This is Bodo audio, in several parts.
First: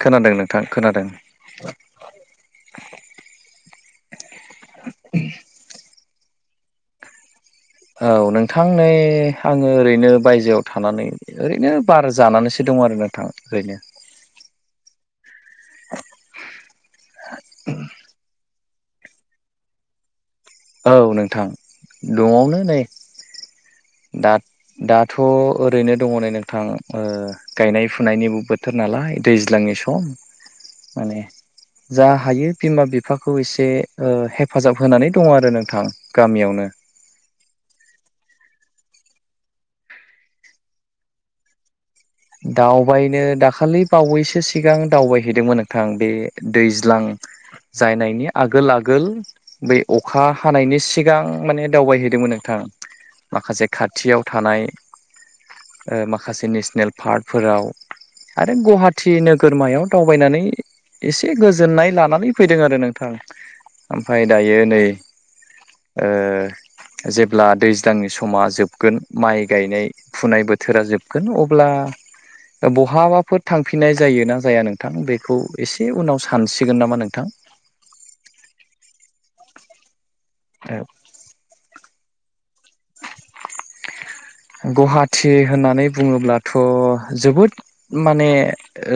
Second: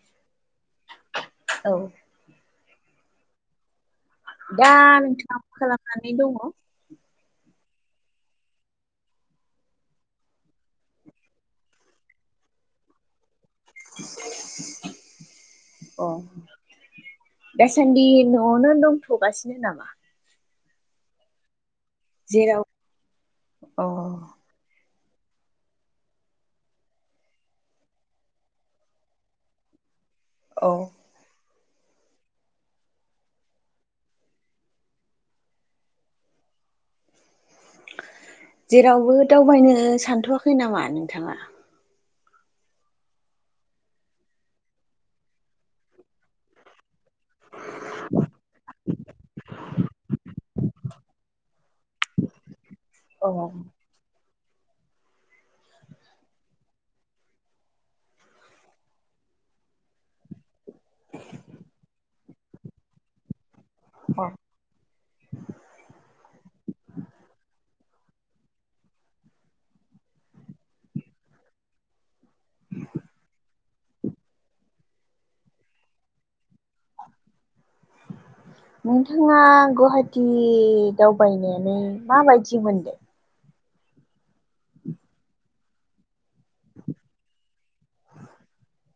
खोनादों नोंथां खोनादों। औ। दा नोंथाङा मा खालामनानै दङ? औ नोंथां नै आङो ओरैनो बायजोआव थानानै ओरैनो बार जानानैसो दं आरो नोंथां ओरैनो। अ दासान्दि न' नो दंथ'गासिनो नामा? औ नोंथां नआवनो जेराव नै अ दा दाथ' ओरैनो दङ नै नोंथां ओ गायनाय फुनायनिबो बो थोर नालाय दैज्लांनि सम। औ। माने जा हायो बिमा बिफाखौ एसे ओ हेफाजाब होनानै दङ आरो नोंथां गामियावनो। जेरावबो दावबायनो सानथ'वाखै नामा नोंथाङा? दावबायनो दाखालि बावैसो सिगां दावबायहैदोंमोन नोंथां बे दैज्लां जायनायनि आगोल आगोल बै अखा हानायनि सिगां माने दावबायहैदोंमोन नोंथां अ माखासे खा थियाव थानाय ओ माखासे नेसनेल पार्कफोराव आरो गुवाहाटि नोगोरमायाव दावबायनानै एसे गोजोननाय लानानै फैदों आरो नोंथां। ओमफ्राय अ दायो नै ओ जेब्ला दैज्लांनि समा जोबगोन माइ गायनाय फुनाय बोथोरा जोबगोन अब्ला [inaudible] बहाबाफोर थांफिननाय जायो ना जाया नोंथां बेखौ एसे उनाव सानसिगोन नामा नोंथां। नोंथाङा गुवाहाटी ओ दाव बायनानै माबायदि मोनदों? गुवाहाटि होननानै बुङोब्लाथ' जोबोद माने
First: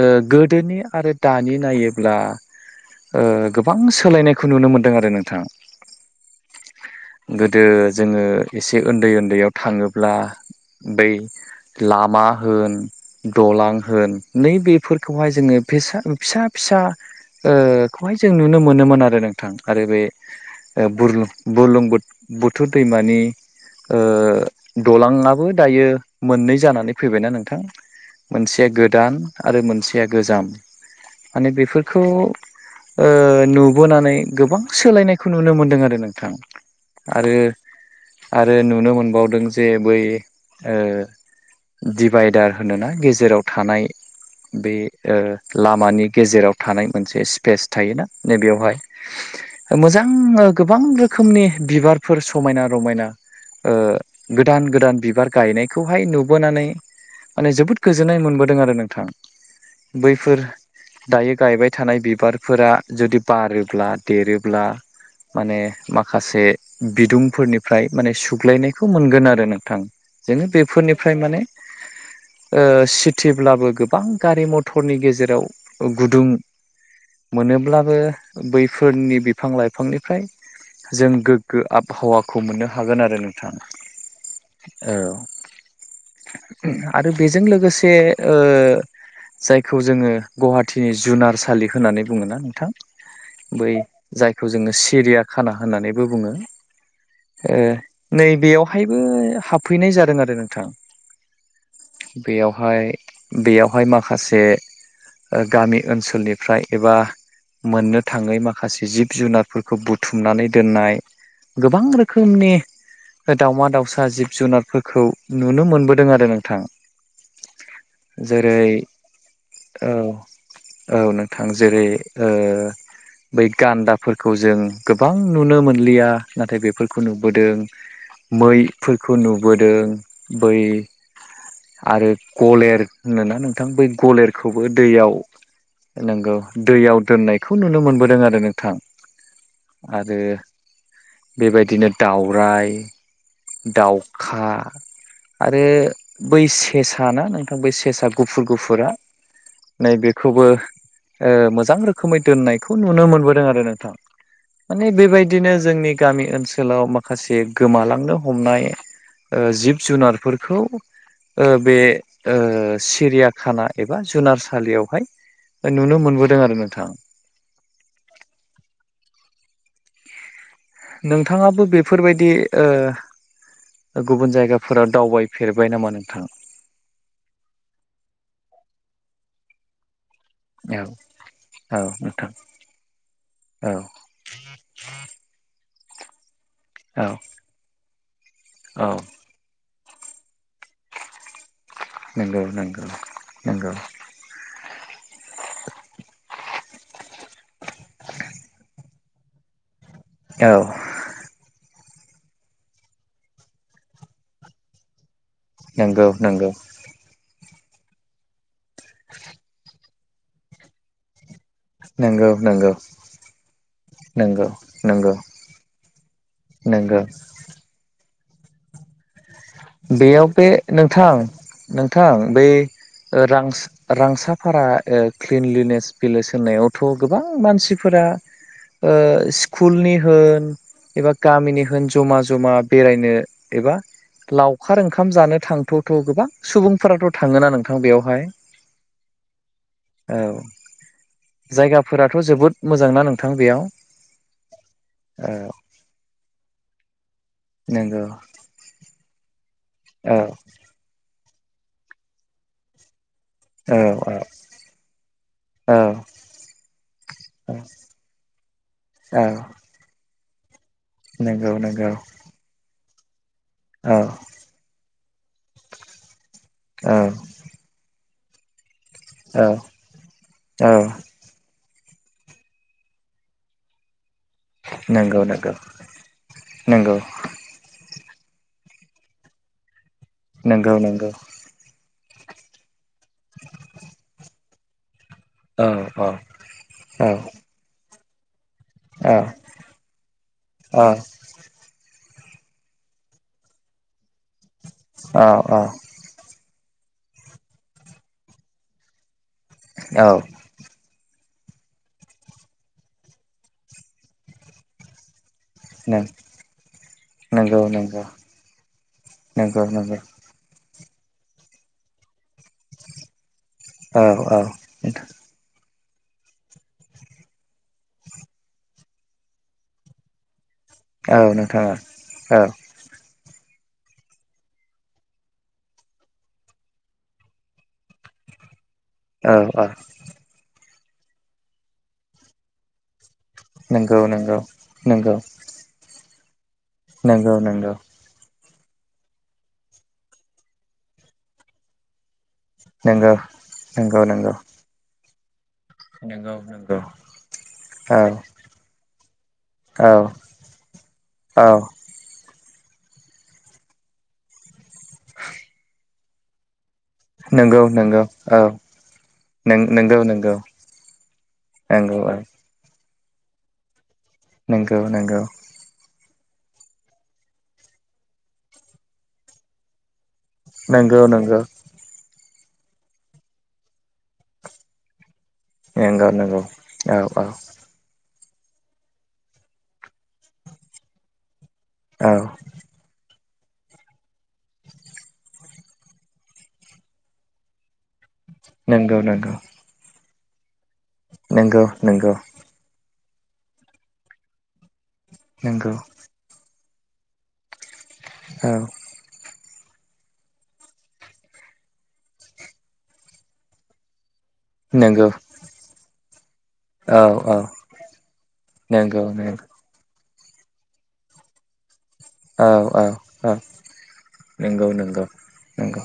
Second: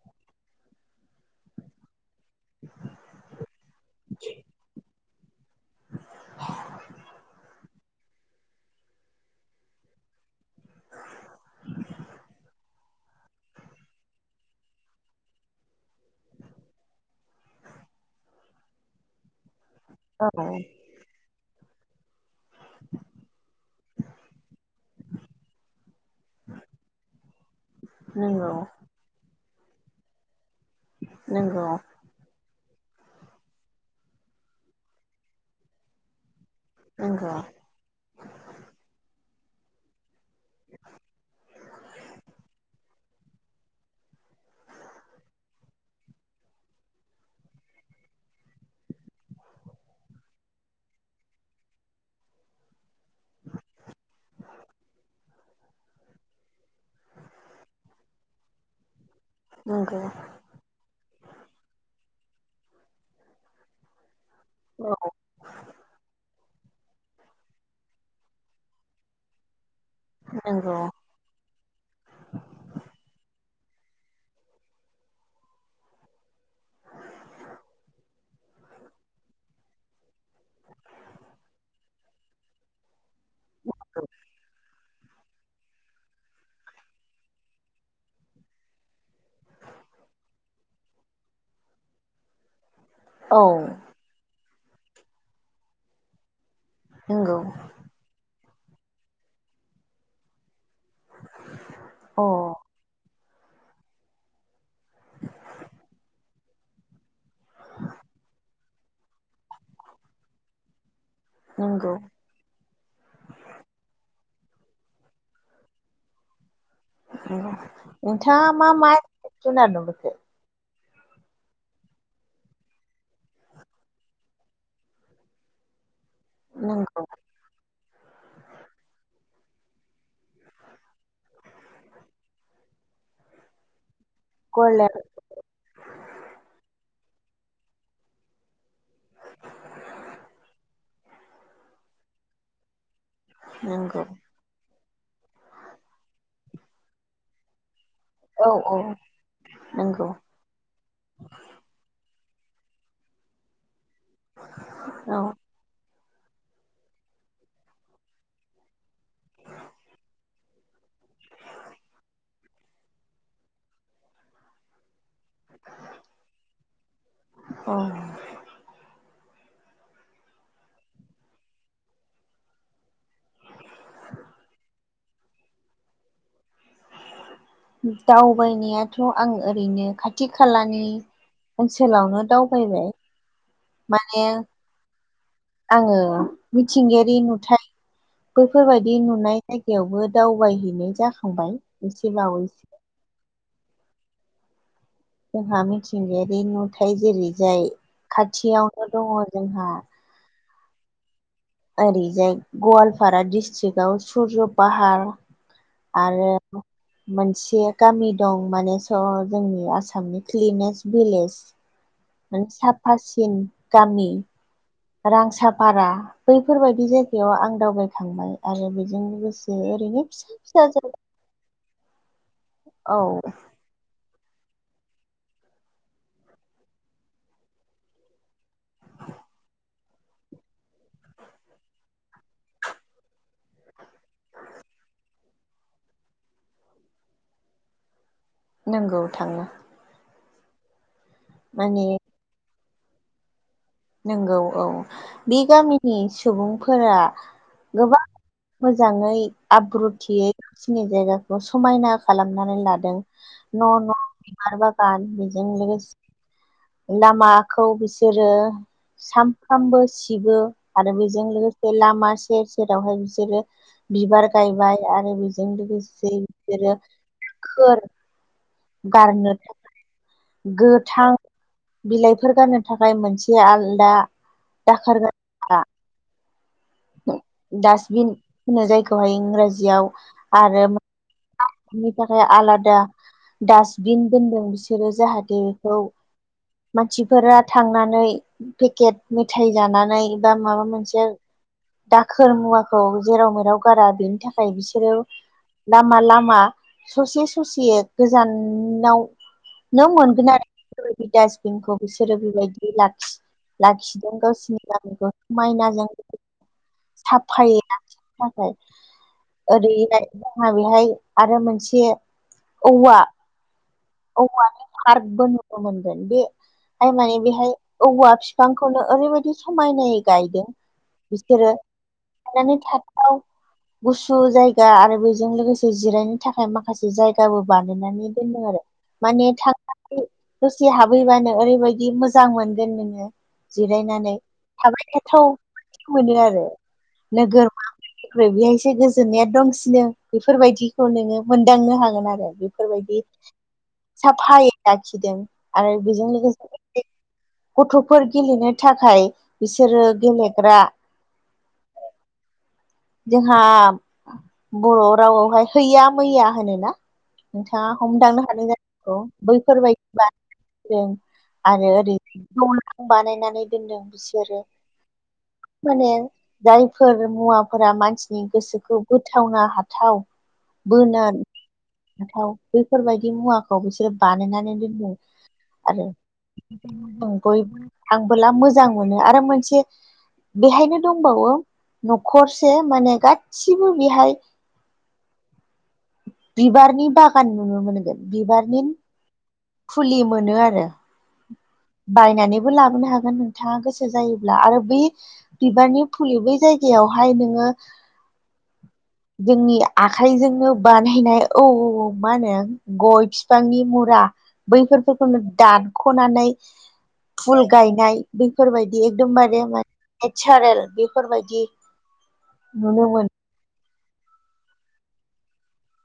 ओ गोदोनि आरो दानि नायोब्ला ओ गोबां सोलायनायखौ नुनो मोनदों आरो नोंथां। गोदो जोङो एसे ओन्दै ओन्दैयाव थाङोब्ला बै लामा होन दलां होन नैबेफोरखौहाय जोङो फेसा फिसा फिसा ओ खौहाय जों नुनो मोनोमोन आरो नोंथां आरो बे [unintelligible] बुरलुं बुरलुंबुथ बुथुर दैमानि ओ दलाङाबो दायो मोननै जानानै फैबायना नोंथां। नंगौ मोनसेया गोदान आरो मोनसेया गोजाम माने नंगौ बेफोरखौ ओ नुबोनानै गोबां सोलायनायखौ नुनो मोनदों आरो नोंथां नंगौ आरो आरो नुनो मोनबावदों जे बै ओ दिभाइदार होनोना गेजेराव थानाय [unintelligible] [inaudible] बे ओ लामानि गेजेराव थानाय मोनसे स्पेस थायोना नैबेयावहाय मोजां गोबां रोखोमनि बिबारफोर समायना रमायना ओ गोदान गोदान बिबार गायनायखौहाय नुबोनानै माने जोबोद गोजोननाय मोनबोदों आरो नोंथां नंगौ बैफोर दायो गायबाय थानाय बिबारफोरा जुदि बारोब्ला देरोब्ला औ। माने माखासे बिदुंफोरनिफ्राय माने सुग्लायनायखौ मोनगोन आरो नोंथां जोङो नंगौ बेफोरनिफ्राय माने ओ सिटिब्लाबो गोबां गारि मथरनि गेजेराव गुदुं मोनोब्लाबो बैफोरनि बिफां लाइफांनिफ्राय जों गोग्गो आबहावाखौ मोननो हागोन आरो नोंथां। औ आरो बेजों लोगोसे ओ जायखौ जोङो गुवाहाटिनि जुनारसालि होननानै बुङो ना नोंथां। औ बै जायखौ जोङो सिरिया खाना होननानैबो बुङो। नंगौ ए नैबेयावहायबो हाबफैनाय जादों आरो नोंथां। अ बेयावहाय बेयावहाय माखासे गामि ओनसोलनिफ्राय एबा मोननो थाङै मा खासे जिब जुनारफोरखौ बुथुमनानै दोननाय गोबां नंगौ रोखो रोखोमनि दावमा दावसा जिब जुनारफोरखौ नुनो मोनबोदों आरो नोंथां। नोंथाङा जेरै मा मा जुनाथ औ नुबोखो औ नोंथां जेरै ओ बै गान्दाफोरखौ जों गोबां नुनो मोनलिया नाथाय बेफोरखौ नंगौ खौ नुबोदों मैफोरखौ नुबोदों बै आरो गलेर होनोना नोंथां बै गलेरखौबो गराइ दैयाव नोंगौ दैयाव दोननायखौ नुनो मोनबोदों आरो नोंथां। आरो बेबायदि बिदिनो दाउराय नंगौ दाउखा आरो बै सेसा ना नोंथां बै सेसा गुफुर औ औ गुफुरा नंगौ नैबेखौबो ओ मोजां रोखोमै दोननायखौ नुनो मोनबोदों आरो नोंथां माने औ बेबायदिनो जोंनि गामि ओनसोल लाव माखासे गोमालांनो हमनाय जिब जुनारफोरखौ ओ बे ओ सिरियाखाना एबा जुनारसालियावहाय नुनो मोनबोदों आरो नोंथां। अ नोंथाङाबो बेफोरबायदि ओ गुबुन जायगाफोराव दावबाय फेरबाय नामा नोंथां? दावबायनायाथ' आं ओरैनो खाथि खाथि खालानि औ औ नोंथां ओनसोलावनो दावबायबाय। औ माने आङो औ मिथिंगायारि नुथाय औ बैफोरबायदि नुनाय जायगायावबो दावबायहैनाय जाखांबाय एसे नंगौ बावैसो नंगौ नंगौ जोंहा मिथिंगायारि नुथाय जेरै जाय खाथियावनो दङ जोंहा औ ओरैजाय गवालपारा डिस्ट्रिकआव सुरज पाहार नंगौ नंगौ आरो मोनसे गामि दं माने स जोंनि आसामनि क्लिनेस्ट भिलेज नंगौ [unintelligible] नंगौ साफासिन गामि नंगौ नंगौ रां साफारा बैफोरबायदि नंगौ जायगायाव आं दावबायखांबाय आरो बिजों लोगोसे ओरैनो बेयाव फिसा बे फिसा जायगा नोंथां नोंथां बै औ रां रांसाफारा क्लिनलिनेस भलेज होनावथ' गोबां मानसिफोरा ओ स्कुलनि होन एबा गामिनि होन जमा जमा बेरायनो एबा लावखार ओंखाम जानो थांथ'थ' गोबां सुबुंफोराथ' थाङो ना नोंथां बेयावहाय? नंगौ थांङो औ माने जायगाफोराथ' जोबोद मोजांना नोंथां बेयाव नंगौ औ औ बे गामिनि सुबुंफोरा गोबां नंगौ मोजाङै औ आब्रुथियै खिनि जायगाखौ समायना खालामनानै लादों न' औ न' औ बिबार बागान बेजों लो औ लामाखौ बिसोरो औ सामफ्रामबो सिबो आरो बेजों नंगौ लोगोसे नंगौ लामा सेर सेरावहाय बिसोरो औ बिबार गायबाय आरो बेजों लोगोसे बिसोरो औ औ फोर गारनो थाखाय औ गोथां बिलाइफोर गाननो थाखाय मोनसे आलदा दाखोर नोंगौ नोंगौ गारग्रा नोंगौ डास्टबिन होनो जायखौहाय इंराजियाव आरो नंगौ नंगौ आनि थाखाय आलादा डास्टबिन दोनदों बिसोरो जाहाथे बे औ बेखौ औ मानसिफोरा थांनानै पेकेट औ मेथाइ जानानै बा माबा औ मोनसे दाखोर मुवाखौ जेराव मेराव गारा बेनि थाखाय बिसोरो औ औ लामा लामा ससे ससे गोजानावनो औ मोनगोन आरो बेबायदि डासबिनखौ बिसोरो बेबायदि लाखिदों गावसोरनि गामिखौ माइनाजों साफायै नंगौ नंगौ लाखिनो थाखाय नंगौ नंगौ ओरैहाय जोंहा बेहाय आरो मोनसे औवा औ औवा नोंथां फार्गबो नुनो मोनगोन बे जायनाय बेहाय औवा फिफांखौनो ओरैबायदि समायनायै गायदों औ बिसोरो नोंथां औ थनानै थाथाव गुसु जायगा आरो बेजों लोगोसे जिरायनो थाखाय माखासे जायगाबो बानायनानै दोनदों आरो माने औ औ थांनानै दसे हाबैबानो ओरैबायदि मोजां मोनगोन नोङो नंगौ जिरायनानै नंगौ थाबाय नंगौ थाथाव मोनो आरो नंगौ नोगोरमा नंगौ बेहायसो गोजोननाया दंसिनो बेफोरबायदिखौ नोङो मोनदांनो हागोन आरो बेफोरबायदि नंगौ नंगौ नंगौ साफायै लाखिदों आरो बेजों नंगौ नंगौ लोगोसे औ गथ'फोर गेलेनो थाखाय बिसोरो औ गेले औ जोंहा बर' रावआवहाय हैैया मैया होनोना नंगौ नोंथाङा नंगौ हमदांनो औ हादों जानांगौ बैफोरबायदि नंगौ बा नंगौ आरो ओरै नंगौ औ द बानायनानै दोनदों बिस नोंगौ नोंगौ माने जायफोर मुवाफोरा मानसिनि गोसोखौ बोथावनो हाथाव बोना नंगौ नंगौ हाथाव बेफोरबायदि मुवाखौ बिसोरो बानायनानै दोनो आरो नंगौ औ ओं औ बै आंबोला मोजां मोनो आरो मोनसे बेहायनो दंबावो औ न'खर माने गासिबो बेहाय बिबारनि बागान नुनो मोनगोन बिबारनि नगौ नांगौ फुलि मोनो आरो नंगौ बायनानै बो लाबोनो हागोन नोंथाङा गोसो जायोब्ला आरो बै नंगौ बिबारनि सुलियो बै जायगायावहाय नोङो औ जोंनि आखाइजोंनो बानायनाय औ मा होनो गय फिफांनि मुरा नंगौ बैफोरखौनो दानख'नानै औ औ फुल गायनाय बेफोरबायदि नंगौ नंगौ एकदमबारे मान नेचारेल बेफोरबायदि औ औ नुनो मोनो औ नंगौ नंगौ नंगौ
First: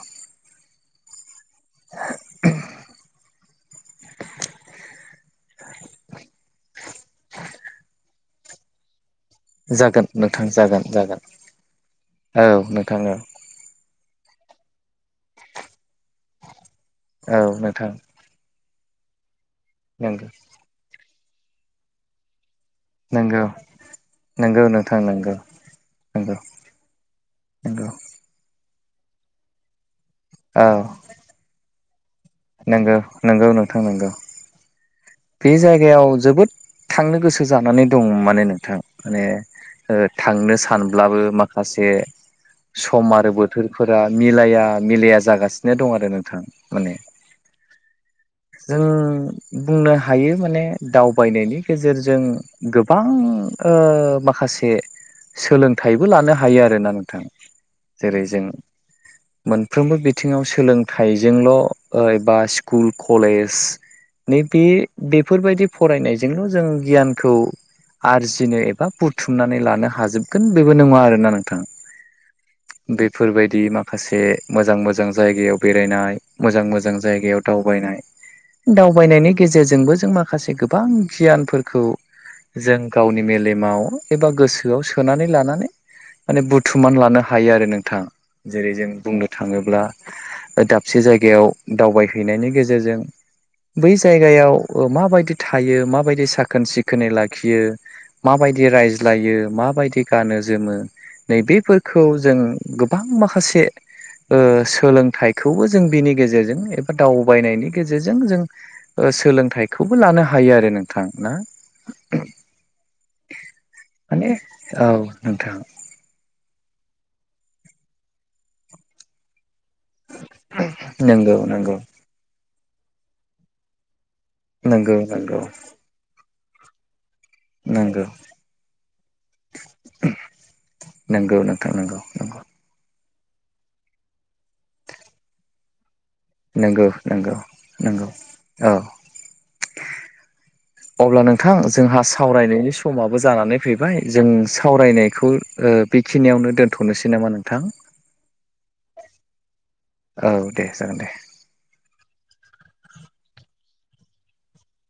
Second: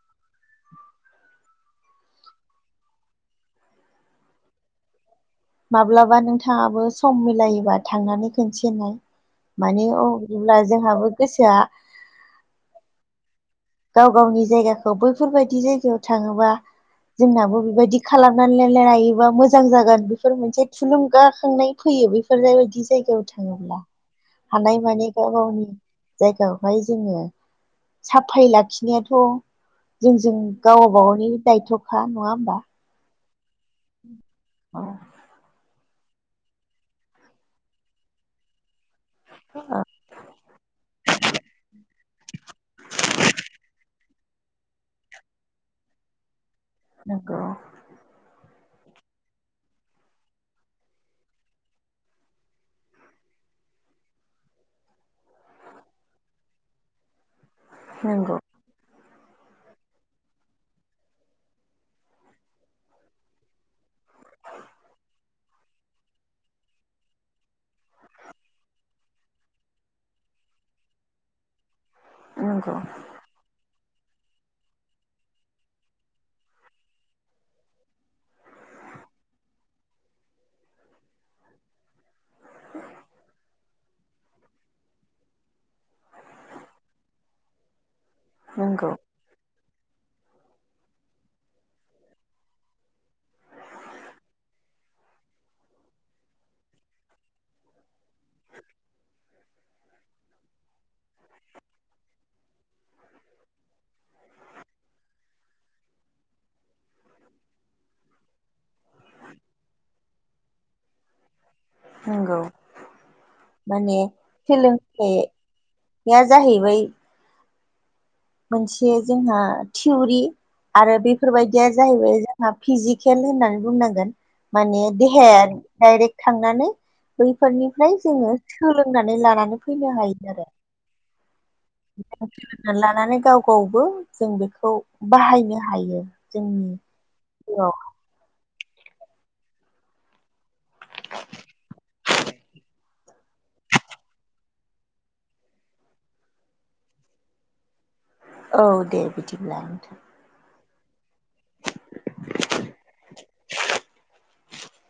माब्लाबा नोंथाङाबो सम मिलायोबा थांनानै खोनसेनाय माने अ जागोन नोंथां बिदिब्ला जागोन जागोन जोंहाबो गोसोआ औ नोंथां औ गाव गावनि जायगाखौ बैफोरबायदि जायगायाव थाङोबा औ जोंनाबो नोंथां बेबायदि खालामनानै लायोबा मोजां जागोन नंगौ बेफोर मोनसे थुलुंगाखांनाय फैयो बेफोर जायबायदि जायगायाव नंगौ थाङोब्ला नंगौ नोंथां हानायमानि गाव नंगौ गावनि नंगौ जायगायावहाय जोङो नंगौ उफाय लाखिनायाथ' जोंजों औ गावबागावनि दायथ'खा नङा होमबा? नंगौ नंगौ नोंथां नंगौ बे जायगायाव जोबोद थांनो गोसो जानानै दं माने नोंथां माने ओ थांनो सानब्लाबो माखासे सम आरो बोथोरफोरा मिलाया मिलाया जागासिनो दं आरो नोंथां माने नंगौ जों बुंनो हायो माने दावबायनायनि गेजेरजों गोबां ओ माखासे सोलोंथाइबो लानो हायो आरोना नोंथां जेरै नंगौ जों मोनफ्रोमबो बिथिङाव सोलोंथाइजोंल' एबा स्कुल कलेज नै बे बेफोरबायदि फरायनायजोंल' जों गियानखौ आरजिनो एबा बुथुमनानै लानो हाजोबगोन बेबो नङा आरोना नोंथां नंगौ बेफोरबायायदि माखासे मोजां मोजां जायगायाव बेरायनाय मोजां मोजां जायगायाव दाव बायनाइ दावबायनायनि गेजेरजोंबो जों माखासे गोबां गियानफोरखौ जों गावनि मेलेमाव एबा गोसोआव सोनानै लानानै माने बुथुमान लानो हायो आरो नोंथां जेरै जों बुंनो थाङोब्ला दाबसे जायगायाव दावबायहैनायनि गेजेरजों बै जायगायाव माबायदि थायो माबायदि साखोन सिखोनै लाखियो माबायदि रायज्लायो माबायदि गानो जोमो नैबेफोरखौ जों गोबां माखासे ओ सोलोंथाइखौबो जों बिनि गेजेरजों एबा दाव बायनायनि गेजेरजों जों सोलोंथाइखौबो लानो हायो आरो नोंथां ना? नंगौ माने औ सोलोंथाइ नोंथां निया जाहैबाय मोनसे जोंहा थिउरि आरो नंगौ बेफोरबायदिया नंगौ जाहैबाय जोंहा फिजिकेल होननानै बुंनांगोन माने नंगौ नंगौ देहाया डाइरेक्ट थांनानै बैफोरनिफ्राय नंगौ जोङो सोलोंनानै लानानै फैनो हायो आरो। नंगौ नोंथां नंगौ नांगौ लानानै गाव गावबो जों बेखौ बाहायनो हायो। जोंनि नंगौ नंगौ जिउआव नंगौ औ अब्ला नोंथां जोंहा सावरायनायनि समाबो जानानै फैबाय जों सावरायनायखौ ओ बेखिनियावनो दोनथ'नोसै नामा नोंथां औ दे बिदिब्ला नोंथां औ दे जागोन दे [unintelligible]